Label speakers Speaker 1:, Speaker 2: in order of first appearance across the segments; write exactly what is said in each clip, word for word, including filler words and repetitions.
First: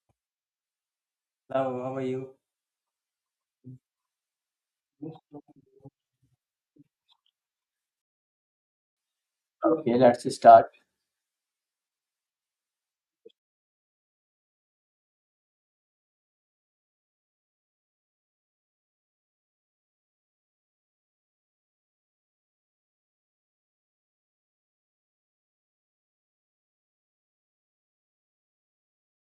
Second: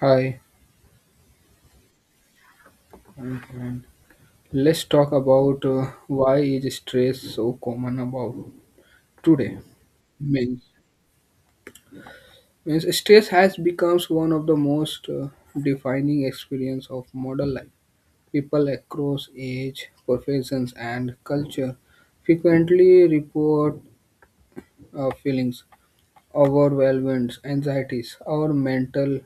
Speaker 1: Hi,
Speaker 2: Hello, how are you?
Speaker 1: and let's talk about uh, why is stress so common about today.
Speaker 2: Okay, let's
Speaker 1: Means,
Speaker 2: start.
Speaker 1: means stress has become one of the most uh, defining experience of modern life. People across age, professions, and culture frequently report uh, feelings, overwhelmed, anxieties, or mental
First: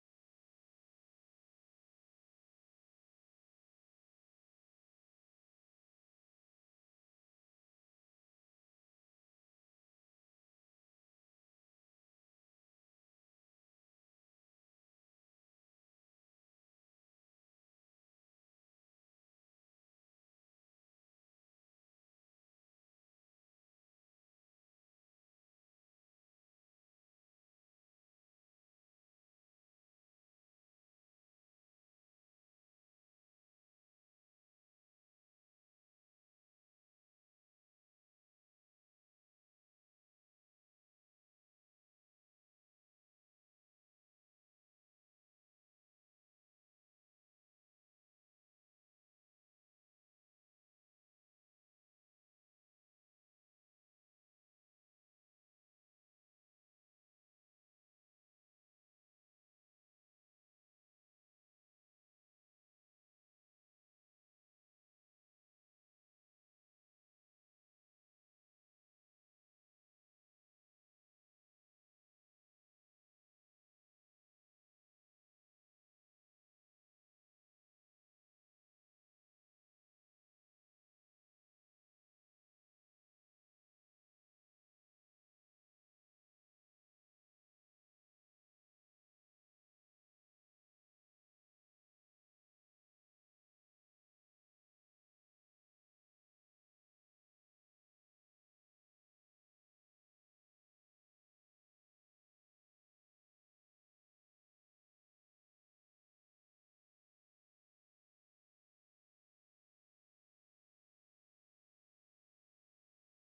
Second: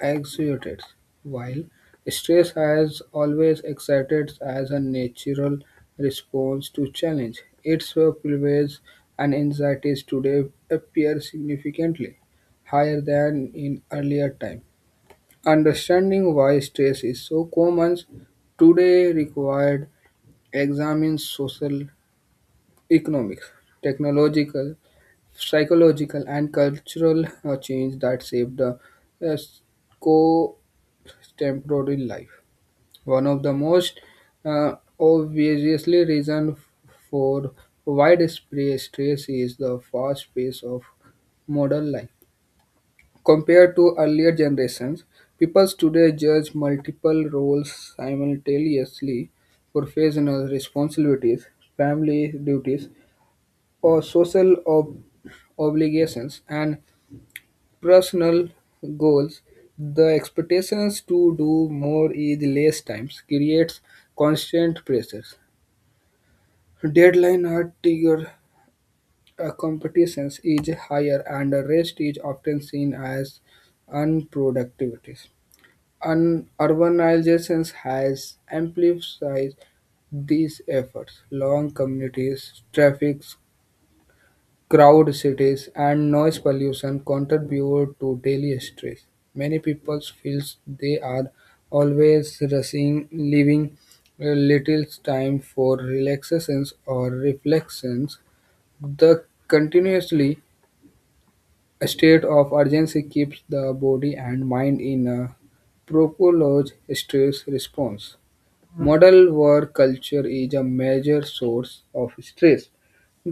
Speaker 1: Excited, while stress has always excited as a natural response to challenge. Its prevalence and anxieties today appear significantly higher than in earlier time. Understanding why stress is so common today required examining social, economic, technological, psychological, and cultural uh, change that shape the uh, co temporary life. One of the most uh, obviously reason for widespread stress is the fast pace of modern life. Compared to earlier generations, people today judge multiple roles simultaneously, professional responsibilities, family duties, or social ob- obligations, and personal goals, the expectations to do more is less times creates constant pressures. Deadline are trigger uh, competitions is higher and the rest is often seen as unproductivities. Un- urbanization has amplified these efforts. Long communities, traffic Crowd cities and noise pollution contribute to daily stress. Many people feel they are always rushing, leaving little time for relaxations or reflections. The continuously a state of urgency keeps the body and mind in a prolonged stress response. Model work culture is a major source of stress.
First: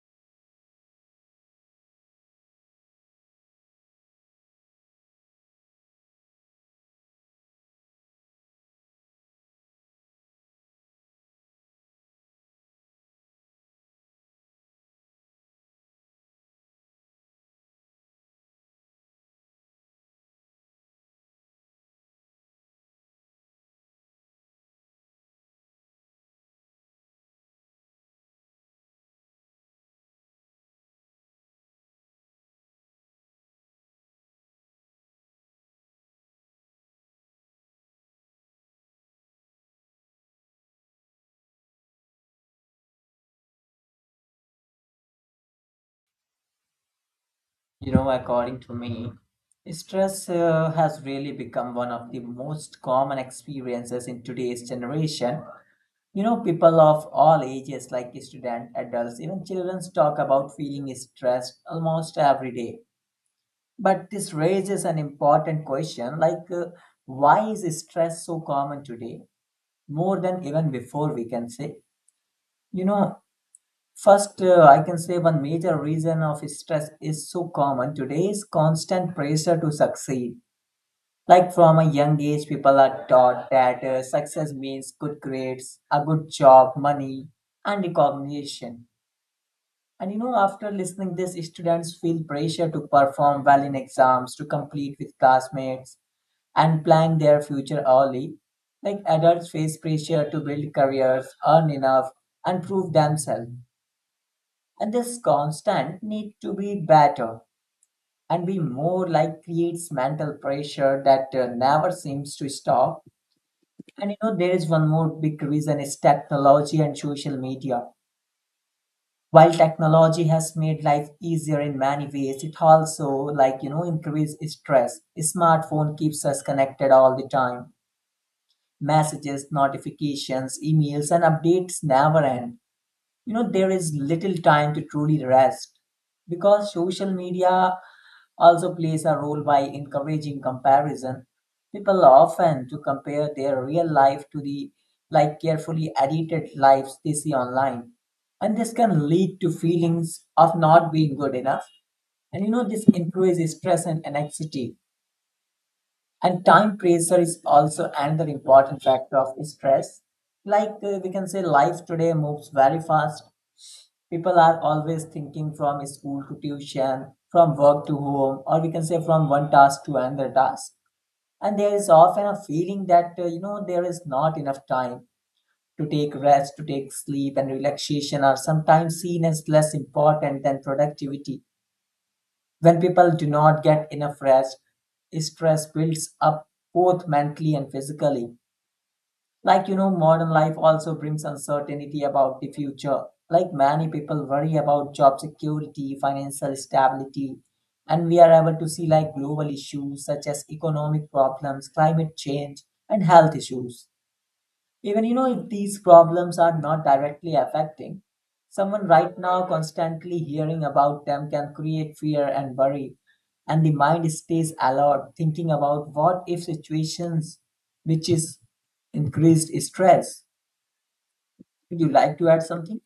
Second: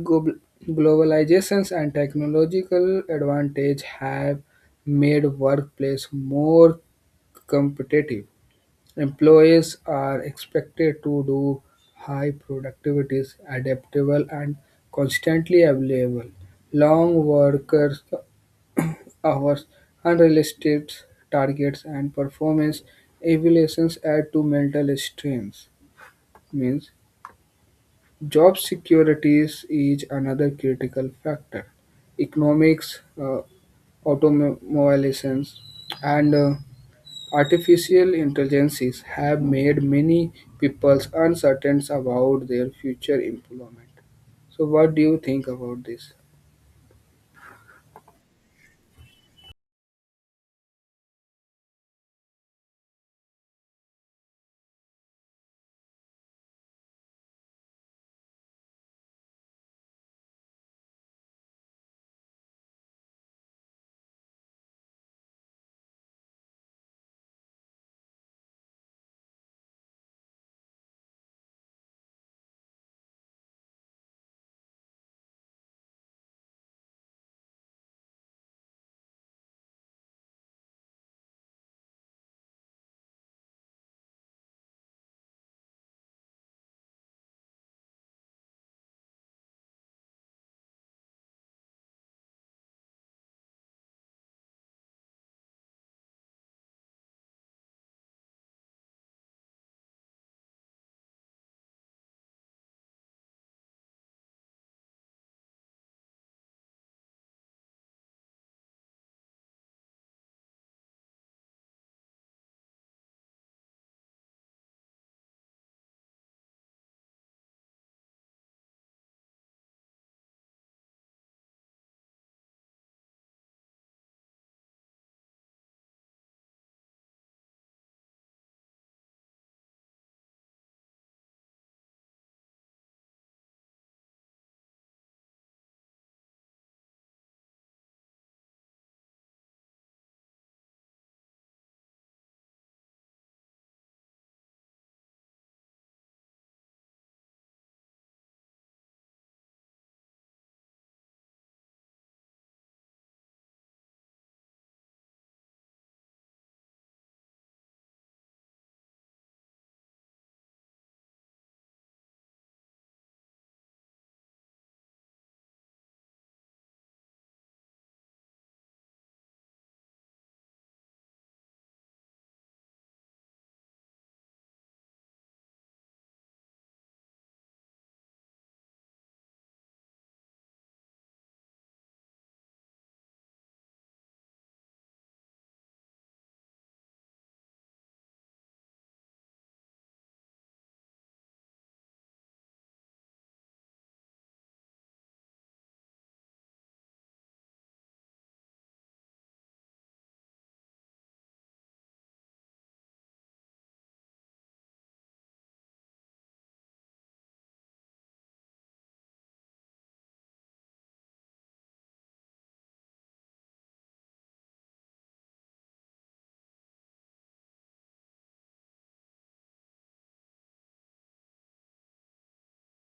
Speaker 1: Global- Globalizations and technological advantage have made workplace more competitive. Employees are expected to do high productivities, adaptable and constantly available. Long workers hours, unrealistic targets, and performance evaluations add to mental strains. Means job securities is another critical factor. Economics, uh, automobilizations, and uh, artificial intelligences have made many people uncertain about their future employment. So, what do you think about this?
Speaker 2: You know, according to me, stress uh, has really become one of the most common experiences in today's generation. You know, people of all ages, like students, adults, even children, talk about feeling stressed almost every day. But this raises an important question like, uh, why is stress so common today? More than even before, we can say. You know, first, uh, I can say one major reason of stress is so common today is constant pressure to succeed. Like from a young age, people are taught that uh, success means good grades, a good job, money, and recognition. And you know, after listening this, students feel pressure to perform well in exams, to compete with classmates, and plan their future early. Like adults face pressure to build careers, earn enough, and prove themselves. And this constant need to be better and be more like creates mental pressure that uh, never seems to stop. And you know, there is one more big reason is technology and social media. While technology has made life easier in many ways, it also like you know increase stress. Smartphone keeps us connected all the time. Messages, notifications, emails, and updates never end. You know, there is little time to truly rest because social media also plays a role by encouraging comparison. People often to compare their real life to the like carefully edited lives they see online, and this can lead to feelings of not being good enough. And you know, this increases stress and anxiety. And time pressure is also another important factor of stress. Like uh, we can say life today moves very fast. People are always thinking from school to tuition, from work to home, or we can say from one task to another task. And there is often a feeling that, uh, you know, there is not enough time to take rest, to take sleep, and relaxation are sometimes seen as less important than productivity. When people do not get enough rest, stress builds up both mentally and physically. Like, you know, modern life also brings uncertainty about the future. Like, many people worry about job security, financial stability, and we are able to see like global issues such as economic problems, climate change, and health issues. Even you know if these problems are not directly affecting someone right now, constantly hearing about them can create fear and worry, and the mind stays alert thinking about what if situations, which is increased stress. Would you like to add something?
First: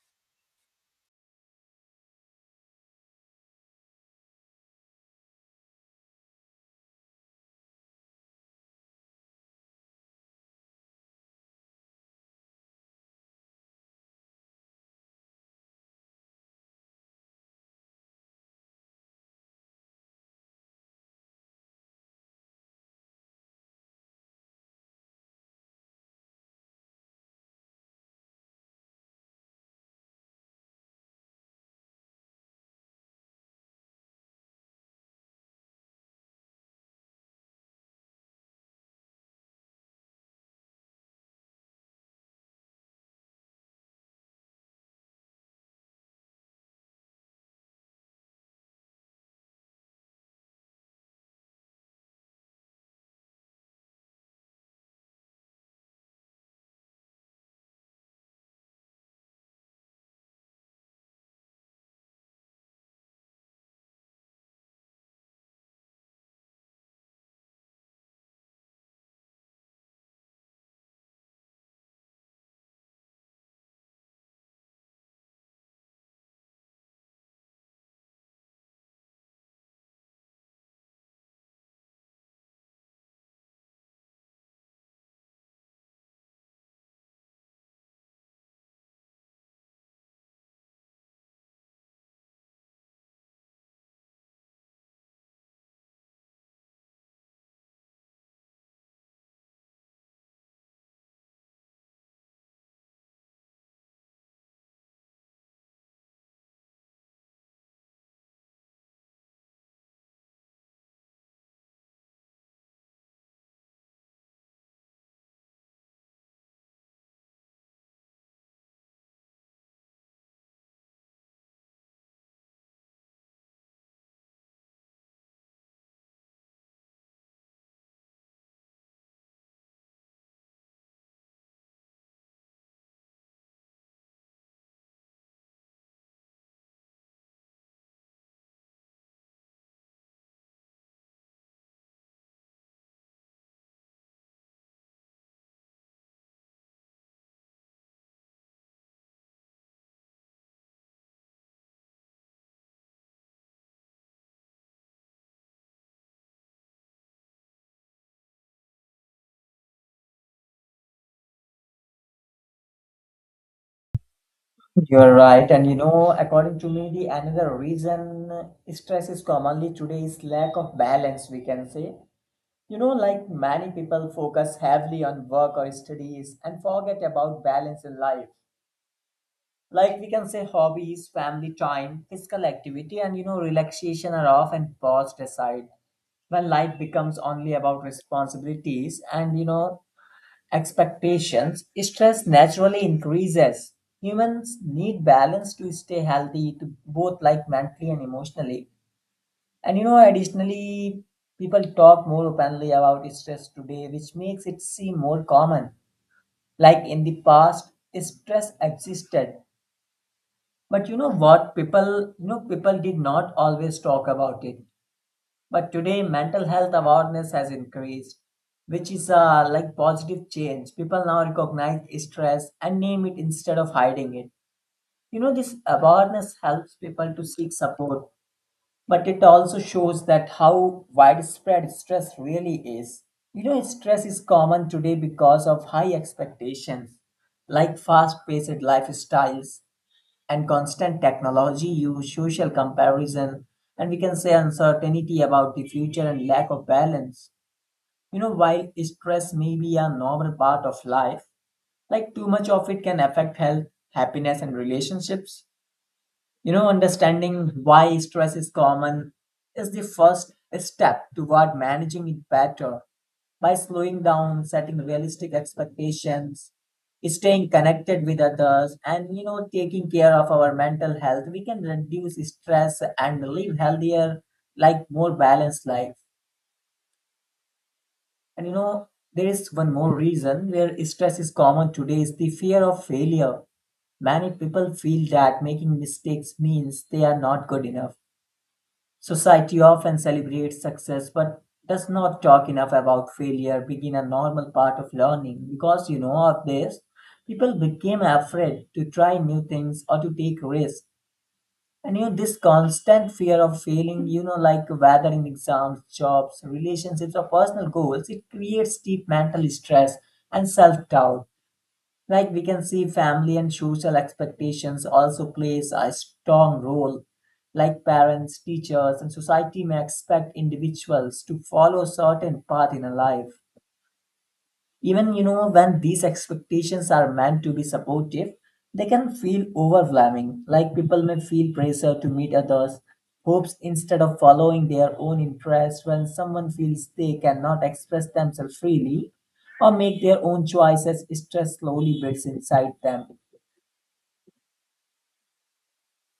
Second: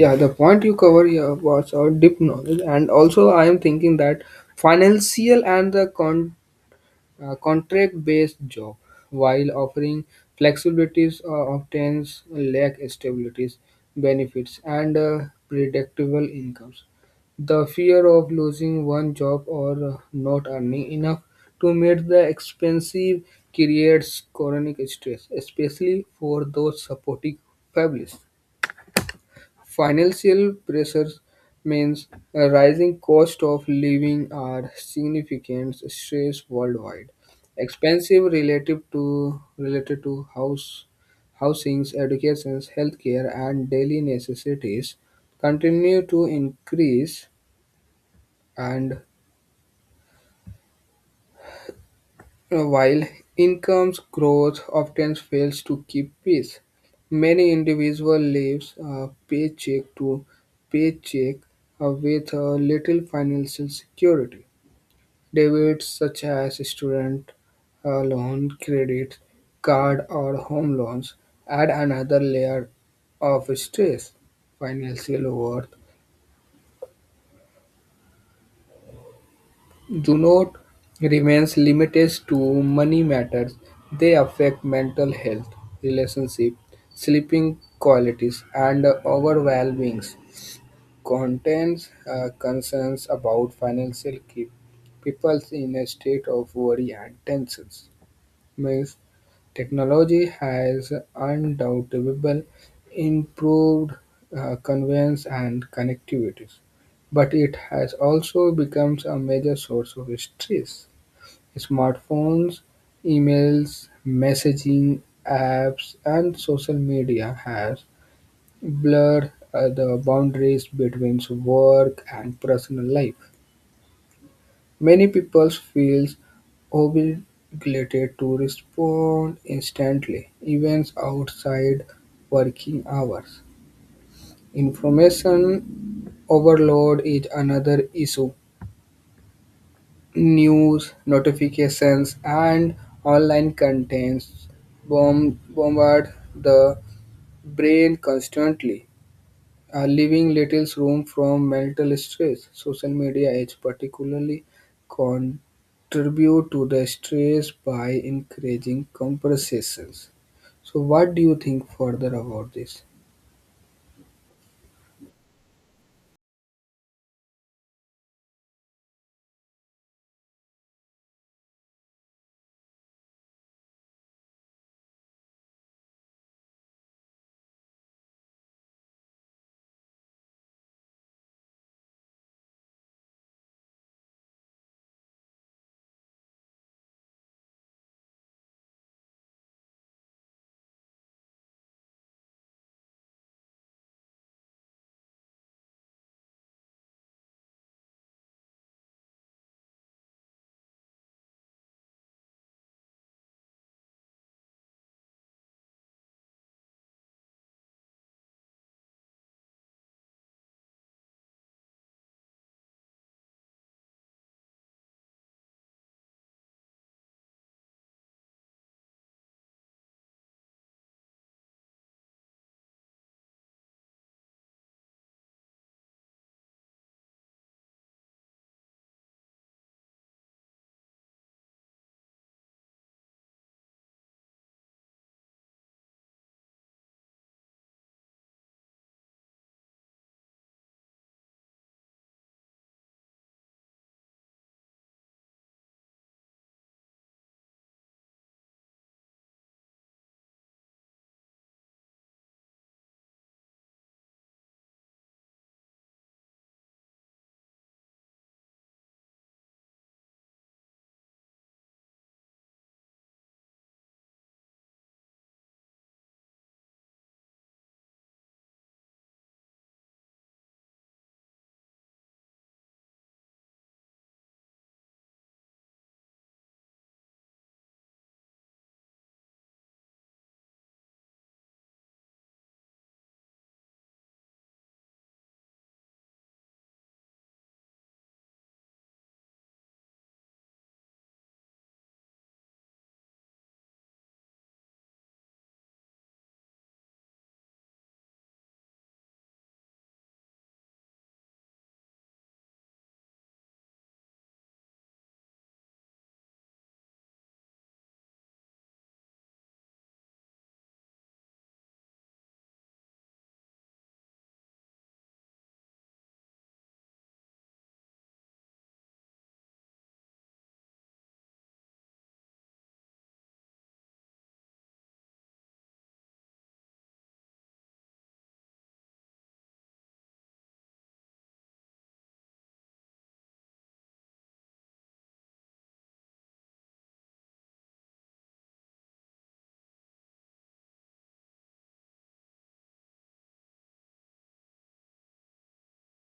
Speaker 1: Yeah, the point you cover here Was our deep knowledge, and also I am thinking that financial and the con- uh, contract-based job, while offering flexibilities, uh, obtains lack stabilities, benefits, and uh, predictable incomes. The fear of losing one job or uh, not earning enough to meet the expensive creates chronic stress, especially for those supporting families. Financial pressures means a rising cost of living are significant stress worldwide. Expensive relative to related to house housings, educations, healthcare and daily necessities continue to increase and Uh, While income's growth often fails to keep pace, many individuals live uh, paycheck to paycheck uh, with uh, little financial security. Debits such as student uh, loan, credit card, or home loans add another layer of stress. Financial worth Junot remains limited to money matters; they affect mental health, relationship, sleeping qualities, and overwhelming contains uh, concerns about financial keep people in a state of worry and tensions means technology has undoubtedly improved uh, convenience and connectivities, but it has also become a major source of stress. Smartphones, emails, messaging apps, and social media has blurred uh, the boundaries between work and personal life. Many people feel obligated to respond instantly, even outside working hours. Information overload is another issue. News, notifications, and online contents bomb- bombard the brain constantly. Are leaving little room from mental stress. Social media is particularly contribute to the stress by encouraging comparisons. So, what do you think further about this?
Speaker 2: You are right, and you know according to me the another reason stress is commonly today is lack of balance, we can say. You know, like many people focus heavily on work or studies and forget about balance in life. Like we can say hobbies, family time, physical activity, and you know, relaxation are often paused aside. When life becomes only about responsibilities and you know expectations, stress naturally increases. Humans need balance to stay healthy, to both like mentally and emotionally. And you know, additionally, people talk more openly about stress today, which makes it seem more common. Like in the past, stress existed. But you know what? People, you know, people did not always talk about it. But today, mental health awareness has increased, which is uh, like positive change. People now recognize stress and name it instead of hiding it. You know, this awareness helps people to seek support, but it also shows that how widespread stress really is. You know, stress is common today because of high expectations, like fast paced lifestyles and constant technology use, social comparison, and we can say uncertainty about the future and lack of balance. You know, while stress may be a normal part of life, like too much of it can affect health, happiness, and relationships. You know, understanding why stress is common is the first step toward managing it better by slowing down, setting realistic expectations, staying connected with others, and you know, taking care of our mental health. We can reduce stress and live healthier, like more balanced life. And you know, there is one more reason where stress is common today is the fear of failure. Many people feel that making mistakes means they are not good enough. Society often celebrates success but does not talk enough about failure being a normal part of learning. Because you know of this, people became afraid to try new things or to take risks. And you know, this constant fear of failing, you know, like whether in exams, jobs, relationships, or personal goals, it creates deep mental stress and self doubt. Like we can see, family and social expectations also plays a strong role. Like parents, teachers, and society may expect individuals to follow certain path in a life. Even you know when these expectations are meant to be supportive, they can feel overwhelming. Like people may feel pressure to meet others hopes instead of following their own interests. When someone feels they cannot express themselves freely or make their own choices, stress slowly builds inside them.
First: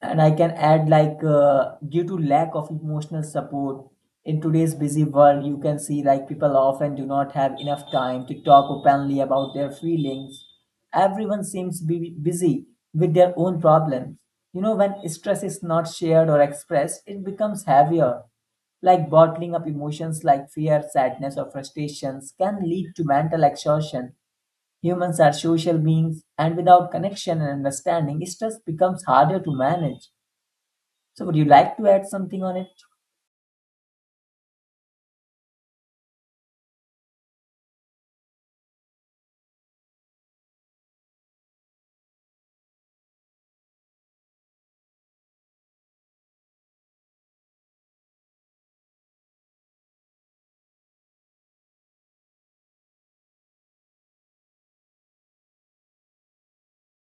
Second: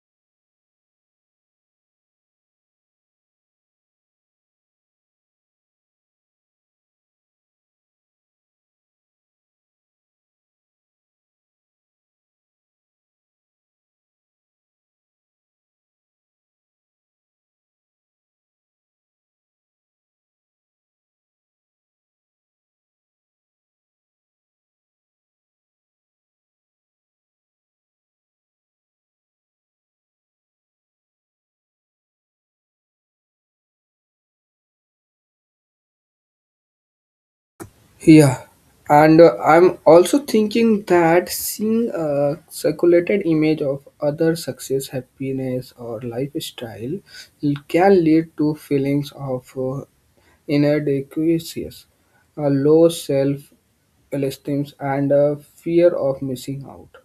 Speaker 2: And I can add like uh, due to lack of emotional support in today's busy world, you can see like people often do not have enough time to talk openly about their feelings. Everyone seems be busy with their own problems. You know, when stress is not shared or expressed, it becomes heavier. Like bottling up emotions like fear, sadness, or frustrations can lead to mental exhaustion. Humans are social beings, and without connection and understanding, stress becomes harder to manage. So, would you like to add something on it?
Speaker 1: Yeah, and uh, I'm also thinking that seeing a circulated image of other success, happiness, or lifestyle can lead to feelings of uh, inadequacies, a low self esteem, and a fear of missing out.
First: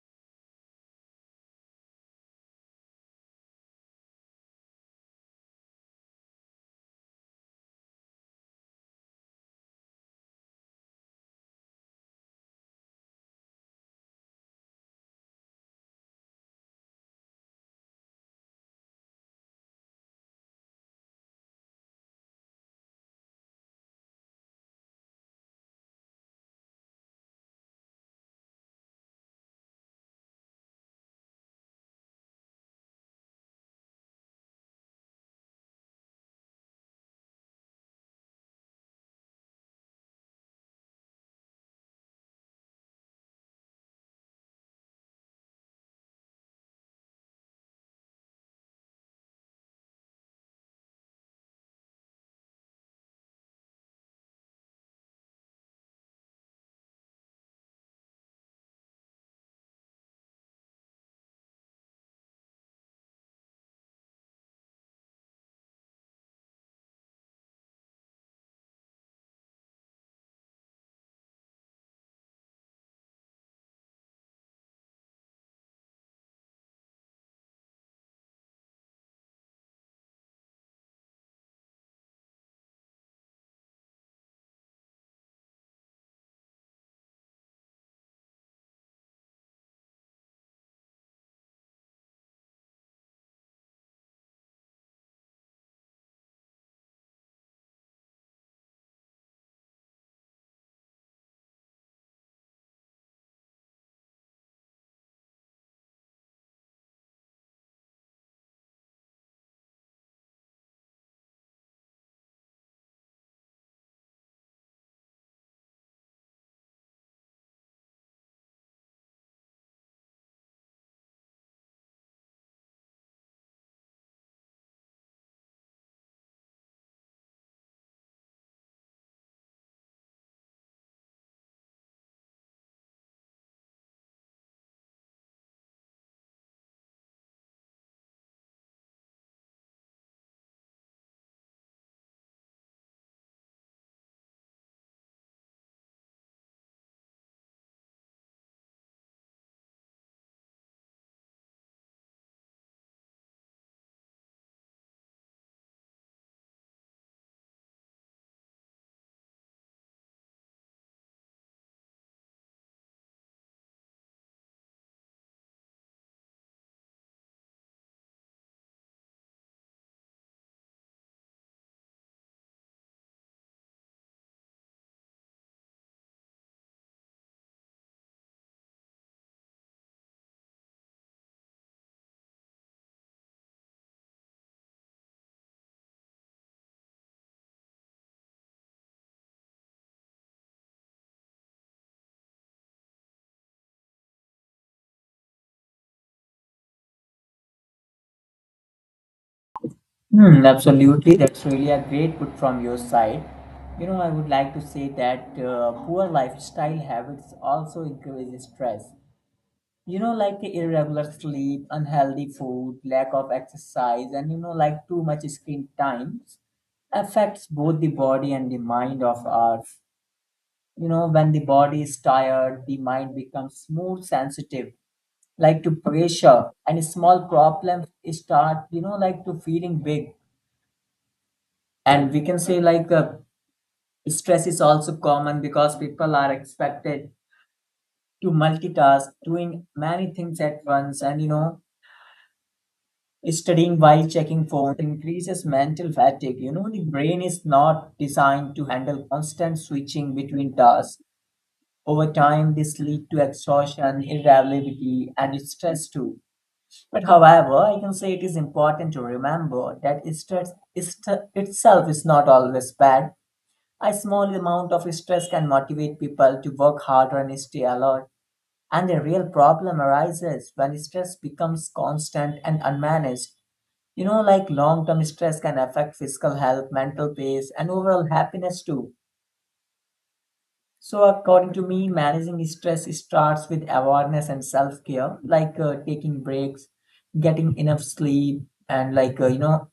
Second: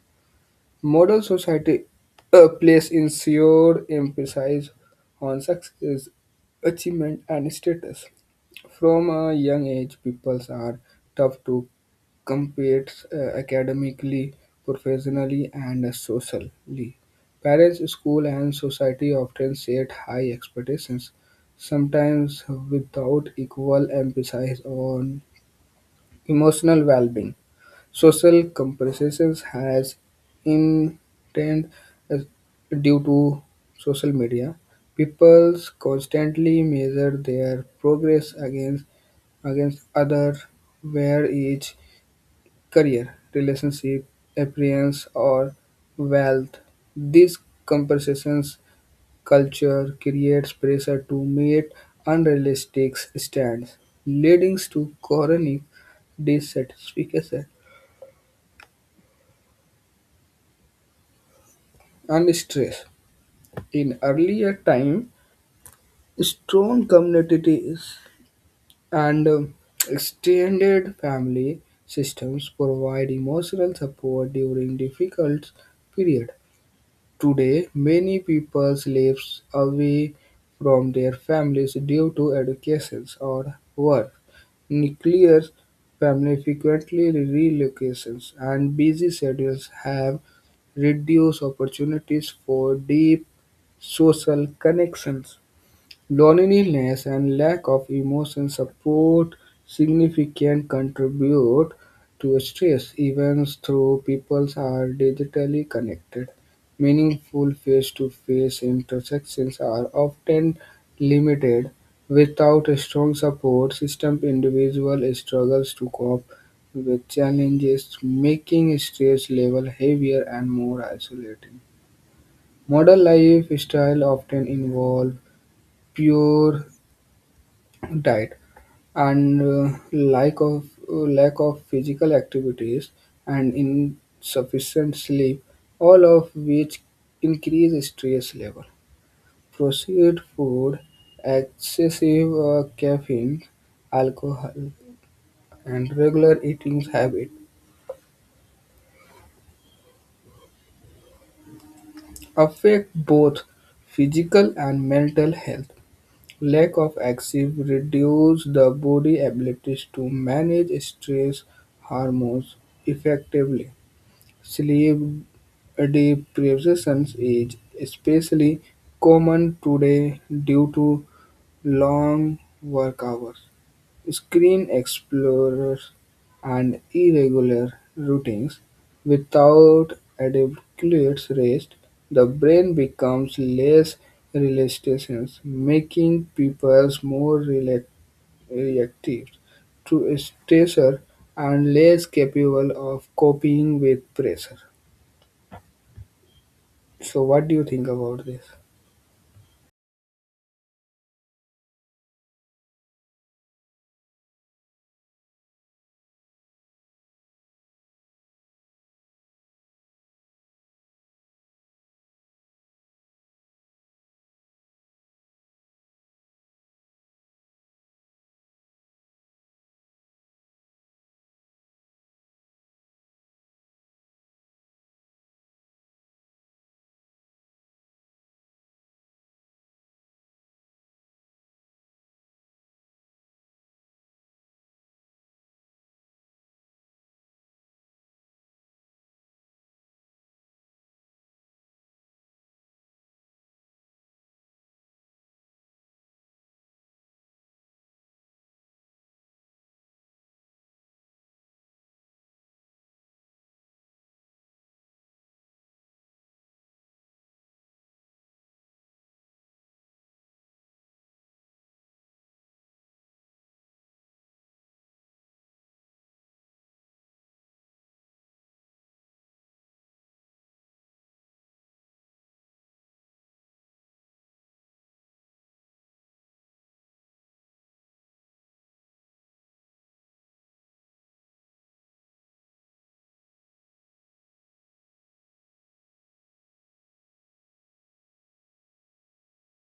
Speaker 1: Modern society uh, place ensured emphasis on success, achievement, and status. From a young age, pupils are tough to compete uh, academically, professionally, and socially. Parents, school, and society often set high expectations, sometimes without equal emphasis on emotional well-being. Social comparisons has intense uh, due to social media. People constantly measure their progress against against other where each career, relationship, appearance or wealth. These comparisons culture creates pressure to meet unrealistic standards, leading to chronic dissatisfaction and stress. In earlier time, strong communities and um, extended family systems provide emotional support during difficult period. Today, many people live away from their families due to education or work. Nuclear family frequently relocations, and busy schedules have reduced opportunities for deep social connections. Loneliness and lack of emotional support significantly contribute to stress, even though people are digitally connected. Meaningful face-to-face interactions are often limited. Without a strong support system, individuals struggles to cope with challenges, making stress level heavier and more isolating. Modern lifestyle often involve pure diet and uh, lack of uh, lack of physical activities and insufficient sleep all of which increase stress level processed food excessive uh, caffeine alcohol and regular eating habit affect both physical and mental health lack of active reduce the body abilities to manage stress hormones effectively. Sleep deprivation is especially common today due to long work hours, screen explorers, and irregular routines. Without adequate rest, the brain becomes less resilient, making people more rela- reactive to stressor and less capable of coping with pressure. So, what do you think about this?
Speaker 2: Hmm, absolutely. That's really a great put from your side. You know, I would like to say that uh, poor lifestyle habits also increase stress. You know, like irregular sleep, unhealthy food, lack of exercise, and you know, like too much screen time affects both the body and the mind of us. You know, when the body is tired, the mind becomes more sensitive like to pressure, and small problems start you know like to feeling big. And we can say like uh, stress is also common because people are expected to multitask doing many things at once, and you know studying while checking phone increases mental fatigue. You know the brain is not designed to handle constant switching between tasks. Over time this lead to exhaustion, irritability, and stress too. But however, I can say it is important to remember that stress st- itself is not always bad. A small amount of stress can motivate people to work harder and stay alert. And the real problem arises when stress becomes constant and unmanaged. You know, like long term stress can affect physical health, mental peace, and overall happiness too. So, according to me, managing stress starts with awareness and self care, like uh, taking breaks, getting enough sleep, and like, uh, you know,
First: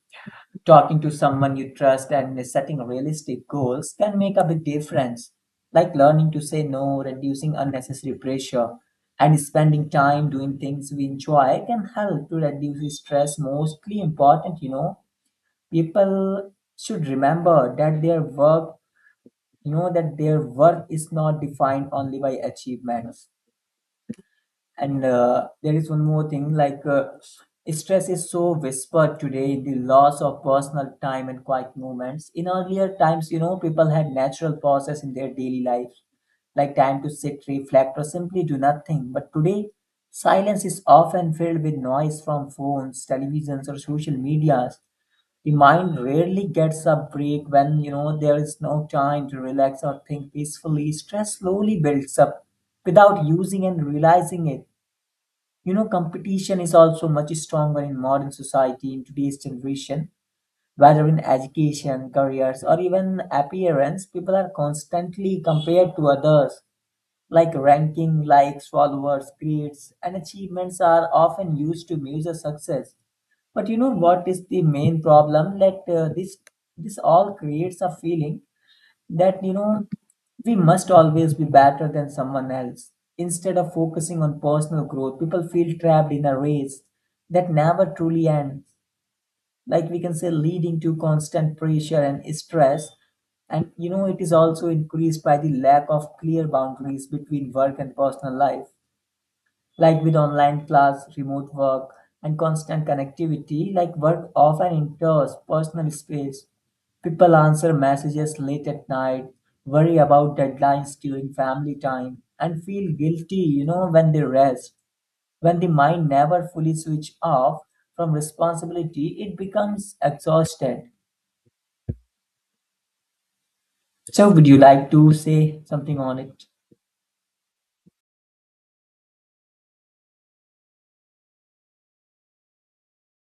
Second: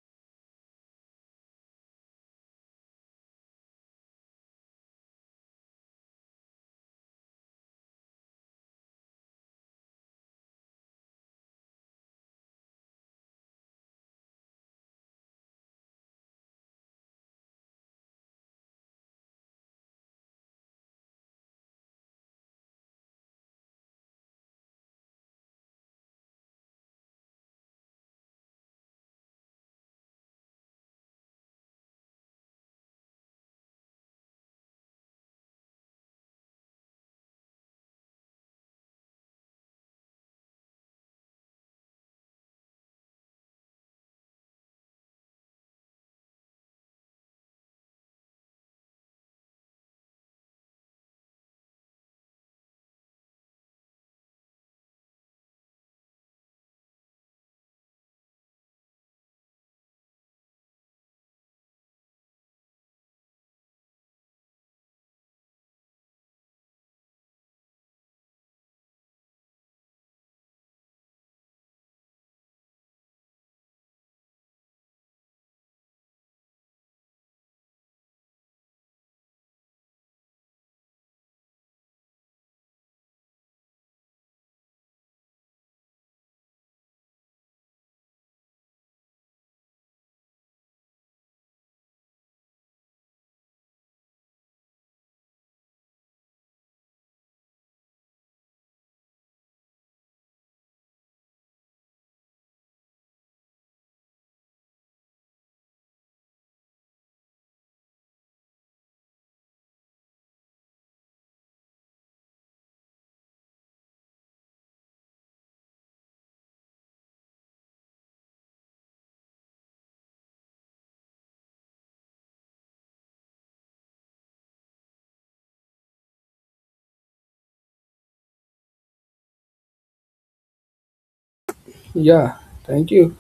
Speaker 2: talking to someone you trust and setting realistic goals can make a big difference. Like learning to say no, reducing unnecessary pressure, and spending time doing things we enjoy can help to reduce stress. Mostly important, you know, people should remember that their work you know that their worth is not defined only by achievements. And uh, there is one more thing like uh, stress is so whispered today in the loss of personal time and quiet moments. In earlier times you know people had natural pauses in their daily life, like time to sit, reflect, or simply do nothing. But today silence is often filled with noise from phones, televisions, or social medias. The mind rarely gets a break when you know there is no time to relax or think peacefully. Stress slowly builds up without using and realizing it. You know, competition is also much stronger in modern society, in today's generation, whether in education, careers, or even appearance. People are constantly compared to others, like ranking, likes, followers, grades, and achievements are often used to measure success. But you know what is the main problem? That uh, this this all creates a feeling that you know we must always be better than someone else. Instead of focusing on personal growth, people feel trapped in a race that never truly ends, like we can say leading to constant pressure and stress. And you know it is also increased by the lack of clear boundaries between work and personal life, like with online class, remote work, and constant connectivity. Like work often enters personal space. People answer messages late at night, worry about deadlines during family time, and feel guilty you know when they rest. When the mind never fully switch off from responsibility, it becomes exhausted. So, would you like to say something on it?
Speaker 1: Yeah, thank you.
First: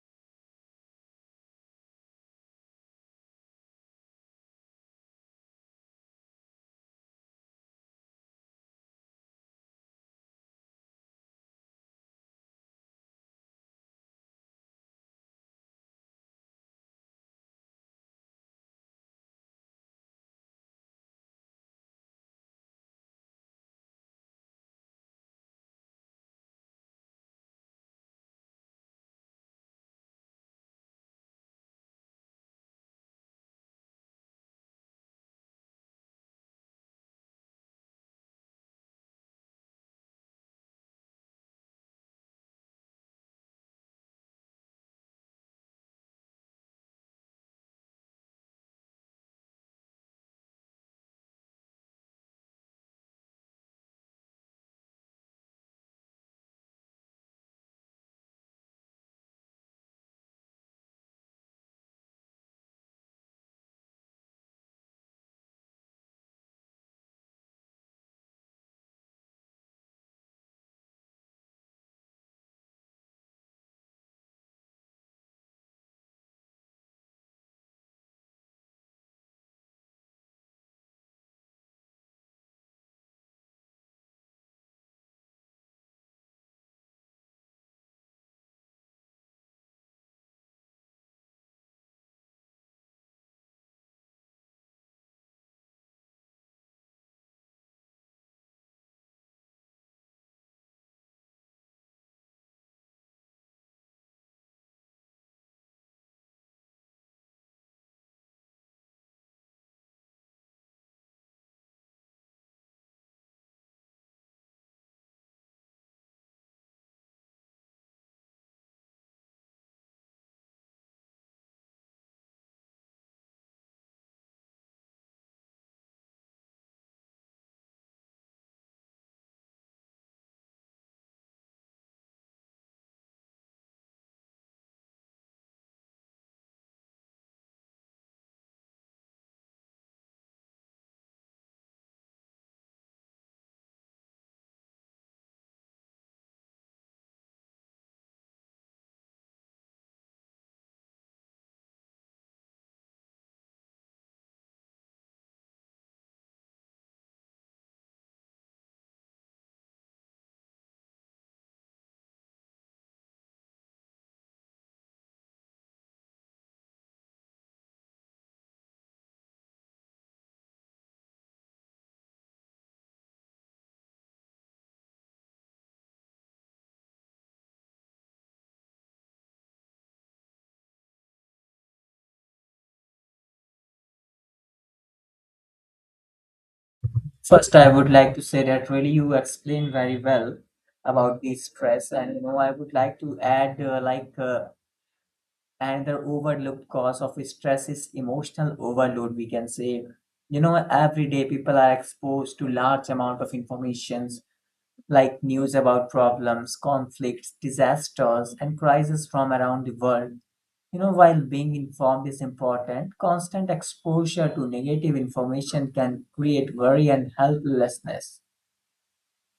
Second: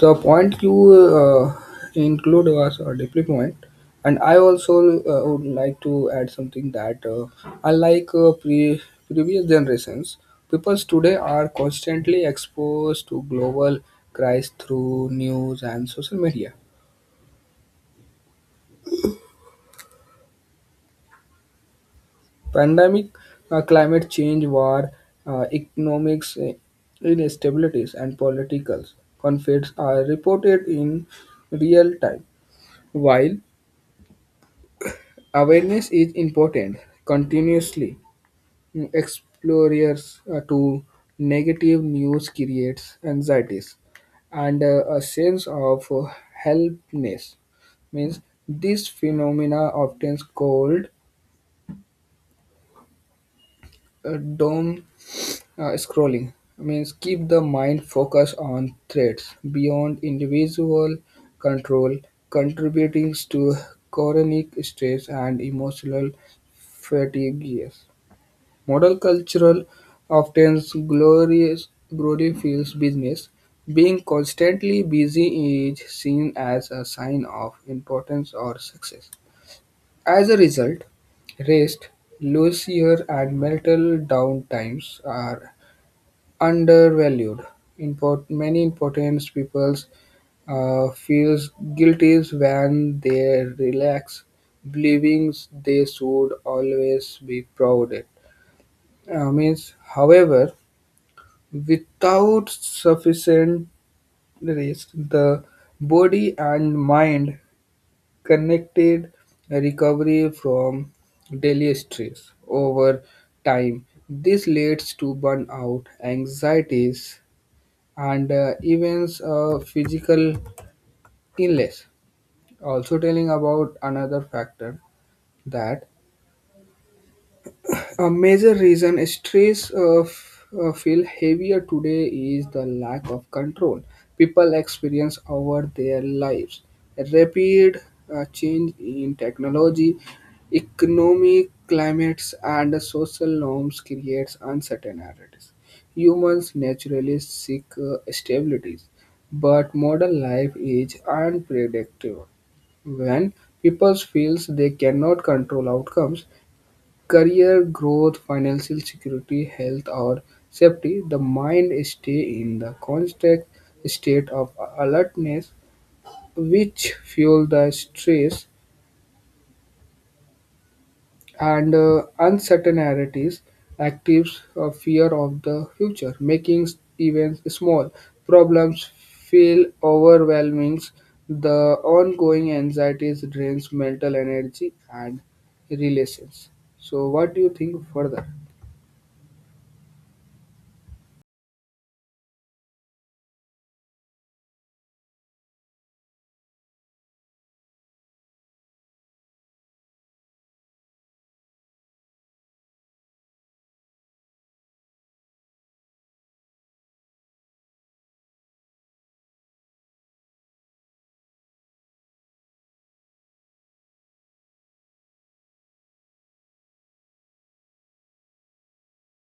Speaker 1: The point you uh, include was a deeply point, and I also uh, would like to add something that uh, unlike uh, pre- previous generations, people today are constantly exposed to global crises through news and social media. Pandemic, uh, climate change, war, uh, economics, uh, instabilities, and political conflicts are reported in real time. While awareness is important, continuously mm, explorers uh, to negative news creates anxieties and uh, a sense of uh, helplessness means this phenomena often called uh, doom Uh, scrolling means keep the mind focused on threads beyond individual control, contributing to chronic stress and emotional fatigue. Modern culture often glorious glorifies business. Being constantly busy is seen as a sign of importance or success. As a result, rest, leisure, and mental downtimes are undervalued. Import, many important people uh, feel guilty when they relax, believing they should always be proud. Uh, means, however, without sufficient rest, the body and mind connected recovery from daily stress over time. This leads to burnout, anxieties, and uh, events uh, physical illness also telling about another factor that a major reason trees uh, f- uh, feel heavier today is the lack of control people experience over their lives. A rapid uh, change in technology, economic climates, and social norms creates uncertainties. Humans naturally seek uh, stabilities, but modern life is unpredictable when people feels they cannot control outcomes career growth, financial security, health or safety, the mind stay in the constant state of alertness which fuel the stress and uh, uncertainties actives a fear of the future making even small problems feel overwhelming the ongoing anxieties drains mental energy and relations. So what do you
Speaker 2: First, I
Speaker 1: think
Speaker 2: would like to
Speaker 1: further?
Speaker 2: say that really you explained very well about the stress, and you know I would like to add uh, like uh, another overlooked cause of stress is emotional overload. We can say, you know, every day people are exposed to large amount of informations like news about problems, conflicts, disasters, and crises from around the world. You know, while being informed is important, constant exposure to negative information can create worry and helplessness.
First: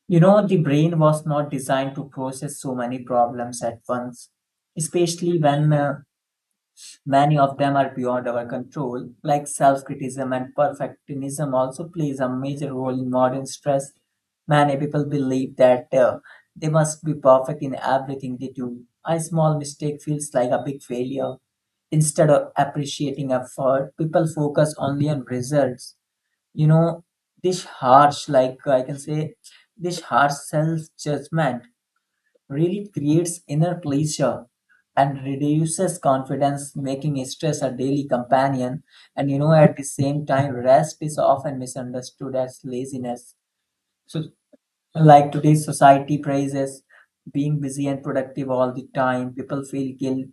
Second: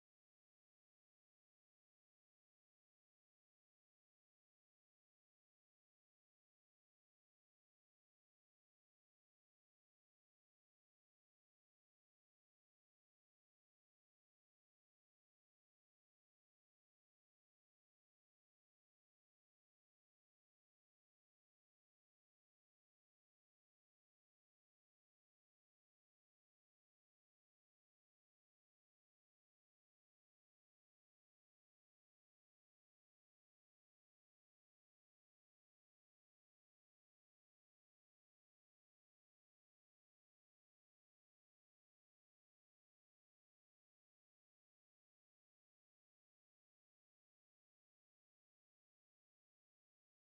Speaker 2: You know, the brain was not designed to process so many problems at once, especially when uh, many of them are beyond our control, like self criticism and perfectionism, also plays a major role in modern stress. Many people believe that uh, they must be perfect in everything they do. A small mistake feels like a big failure. Instead of appreciating effort, people focus only on results. You know, this harsh, like I can say, this harsh self judgment really creates inner pleasure and reduces confidence, making stress a daily companion. And you know, at the same time, rest is often misunderstood as laziness. So, like today's society praises being busy and productive all the time, people feel guilt,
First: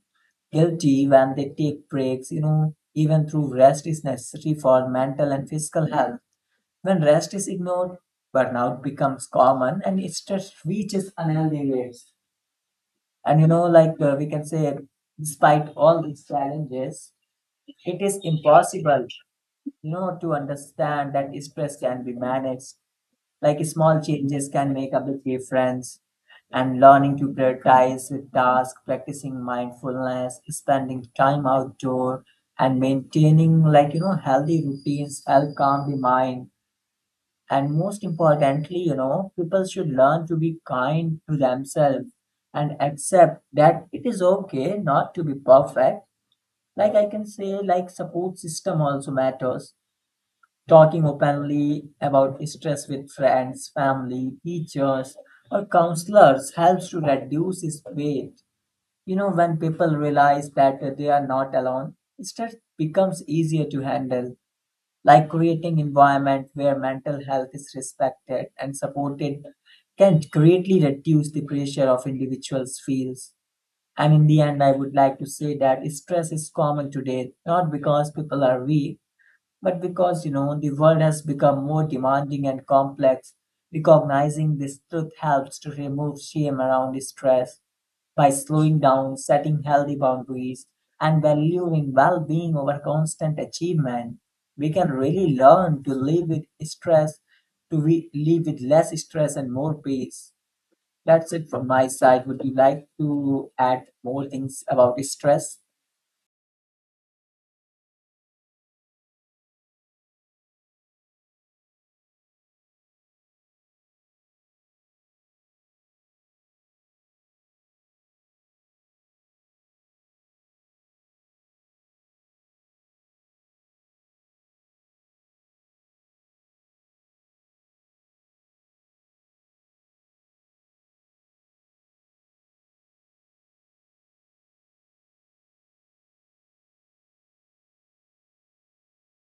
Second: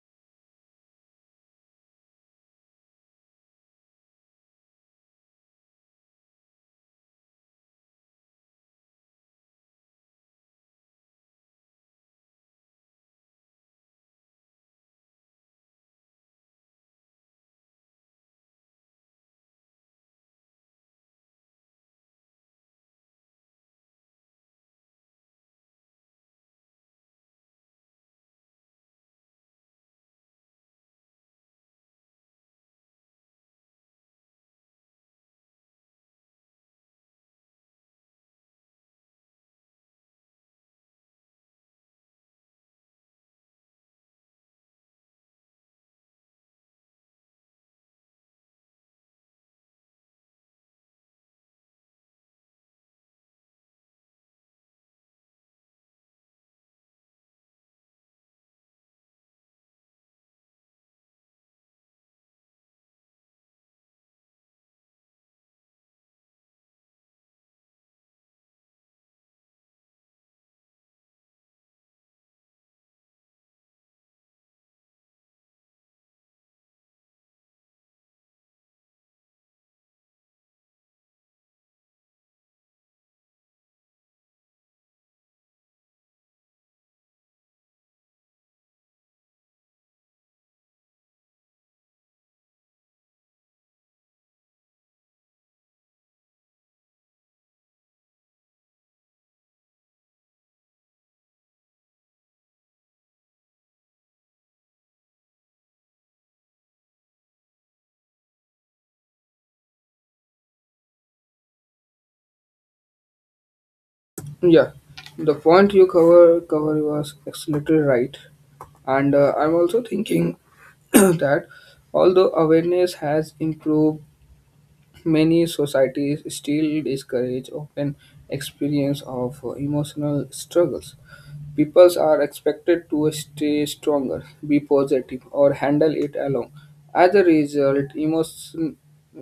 Speaker 2: guilty when they take breaks. You know, even through rest is necessary for mental and physical health. When rest is ignored, burnout becomes common and stress reaches unhealthy rates. And you know, like uh, we can say, despite all these challenges, it is impossible, you know, to understand that stress can be managed. Like small changes can make a big difference. And learning to prioritize with tasks, practicing mindfulness, spending time outdoor, and maintaining like you know healthy routines help calm the mind, and most importantly, you know, people should learn to be kind to themselves and accept that it is okay not to be perfect. Like I can say, like support system also matters. Talking openly about stress with friends, family, teachers, or counselors helps to reduce its weight. You know, when people realize that they are not alone, stress becomes easier to handle, like creating environment where mental health is respected and supported can greatly reduce the pressure of individuals feels. And in the end, I would like to say that stress is common today not because people are weak, but because you know the world has become more demanding and complex. Recognizing this truth helps to remove shame around stress by slowing down, setting healthy boundaries, and valuing well being over constant achievement. We can really learn to live with stress, to we live with less stress and more peace. That's it from my side. Would you like to add more things about stress?
Speaker 1: Yeah, the point you cover cover was absolutely right, and uh, I'm also thinking that although awareness has improved, many societies still discourage open experience of uh, emotional struggles. People are expected to stay stronger, be positive, or handle it alone. As a result, emotion,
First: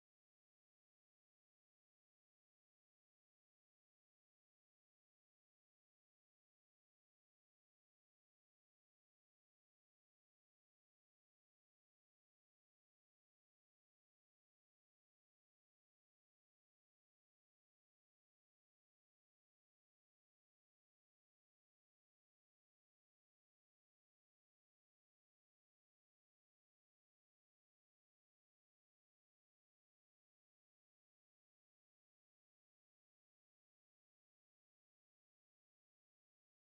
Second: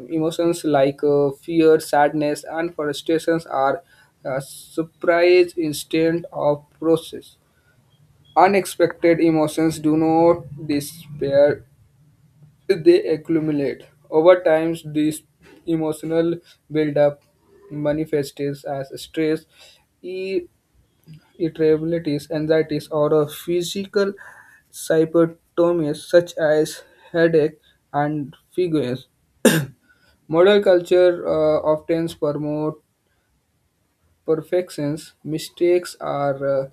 Speaker 1: emotions like uh, fear, sadness, and frustrations are uh, surprised instead of process. Unexpected emotions do not disappear; they accumulate. Over time, this emotional buildup manifests as stress, e- irritabilities, anxieties, or a physical symptoms such as headache and figures. Model culture uh, often promotes perfections. Mistakes are uh,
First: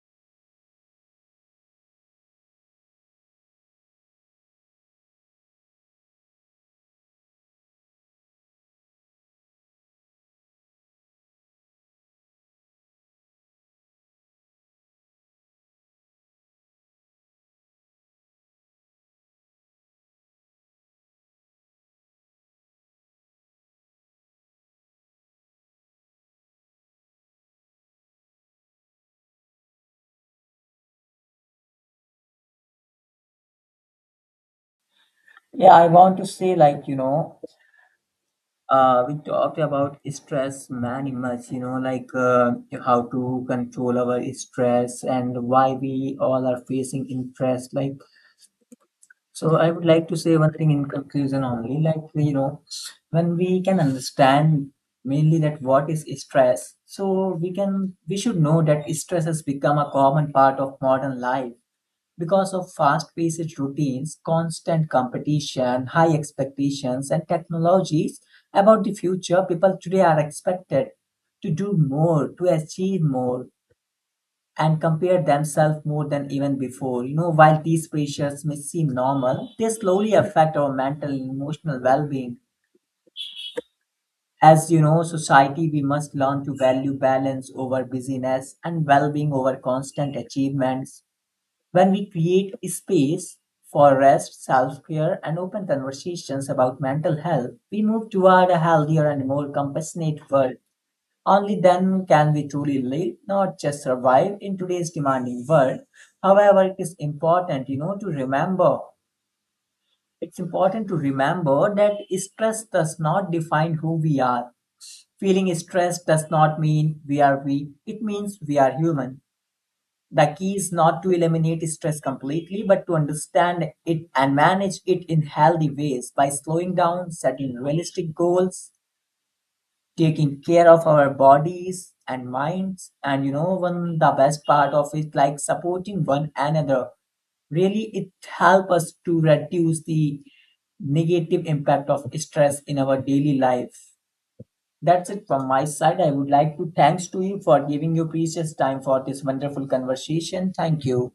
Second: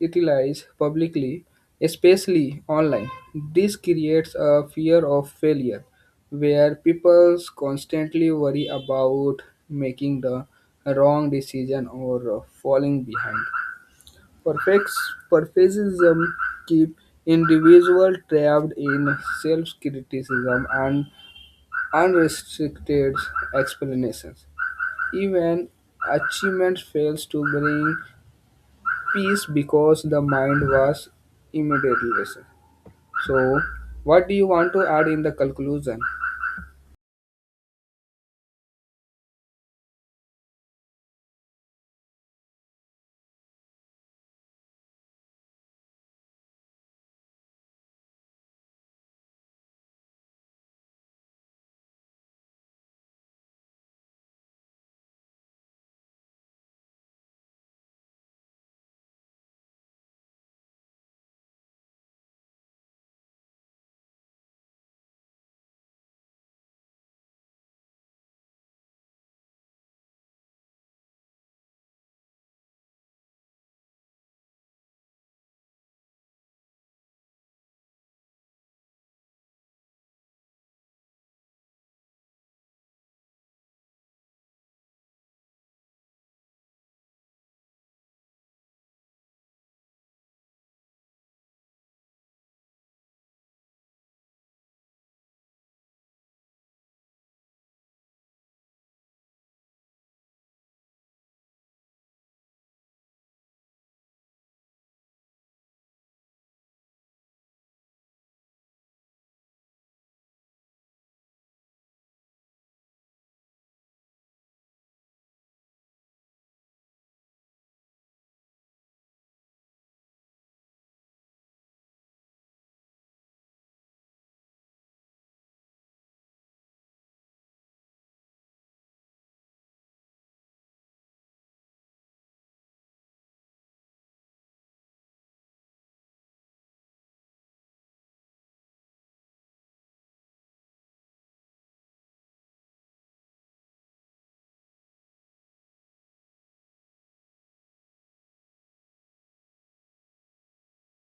Speaker 1: utilized publicly, especially online. This creates a fear of failure, where people constantly worry about making the wrong decision or uh, falling behind. Perfects, Perfectionism keeps individuals trapped in self-criticism and unrestricted explanations. Even achievement fails to bring peace because the mind was immediately. So, what do you want to add in the
Speaker 2: Yeah, I
Speaker 1: conclusion?
Speaker 2: want to say, like, you know, uh, we talked about stress many much, you know, like uh, how to control our stress and why we all are facing interest. Like, so I would like to say one thing in conclusion only, like you know, when we can understand mainly that what is stress, so we can we should know that stress has become a common part of modern life because of fast-paced routines, constant competition, high expectations, and technologies about the future. People today are expected to do more, to achieve more, and compare themselves more than even before. You know, while these pressures may seem normal, they slowly affect our mental and emotional well being. As you know, society, we must learn to value balance over busyness and well being over constant achievements. When we create space for rest, self care, and open conversations about mental health, we move toward a healthier and more compassionate world. Only then can we truly live, not just survive in today's demanding world. However, it is important, you know, to remember. it's important to remember that stress does not define who we are. Feeling stressed does not mean we are weak. It means we are human. The key is not to eliminate stress completely, but to understand it and manage it in healthy ways by slowing down, setting realistic goals, taking care of our bodies and minds, and you know one the best part of it, like supporting one another, really it helps us to reduce the negative impact of stress in our daily life. That's it from my side. I would like to thanks to you for giving your precious time for this wonderful conversation. Thank you.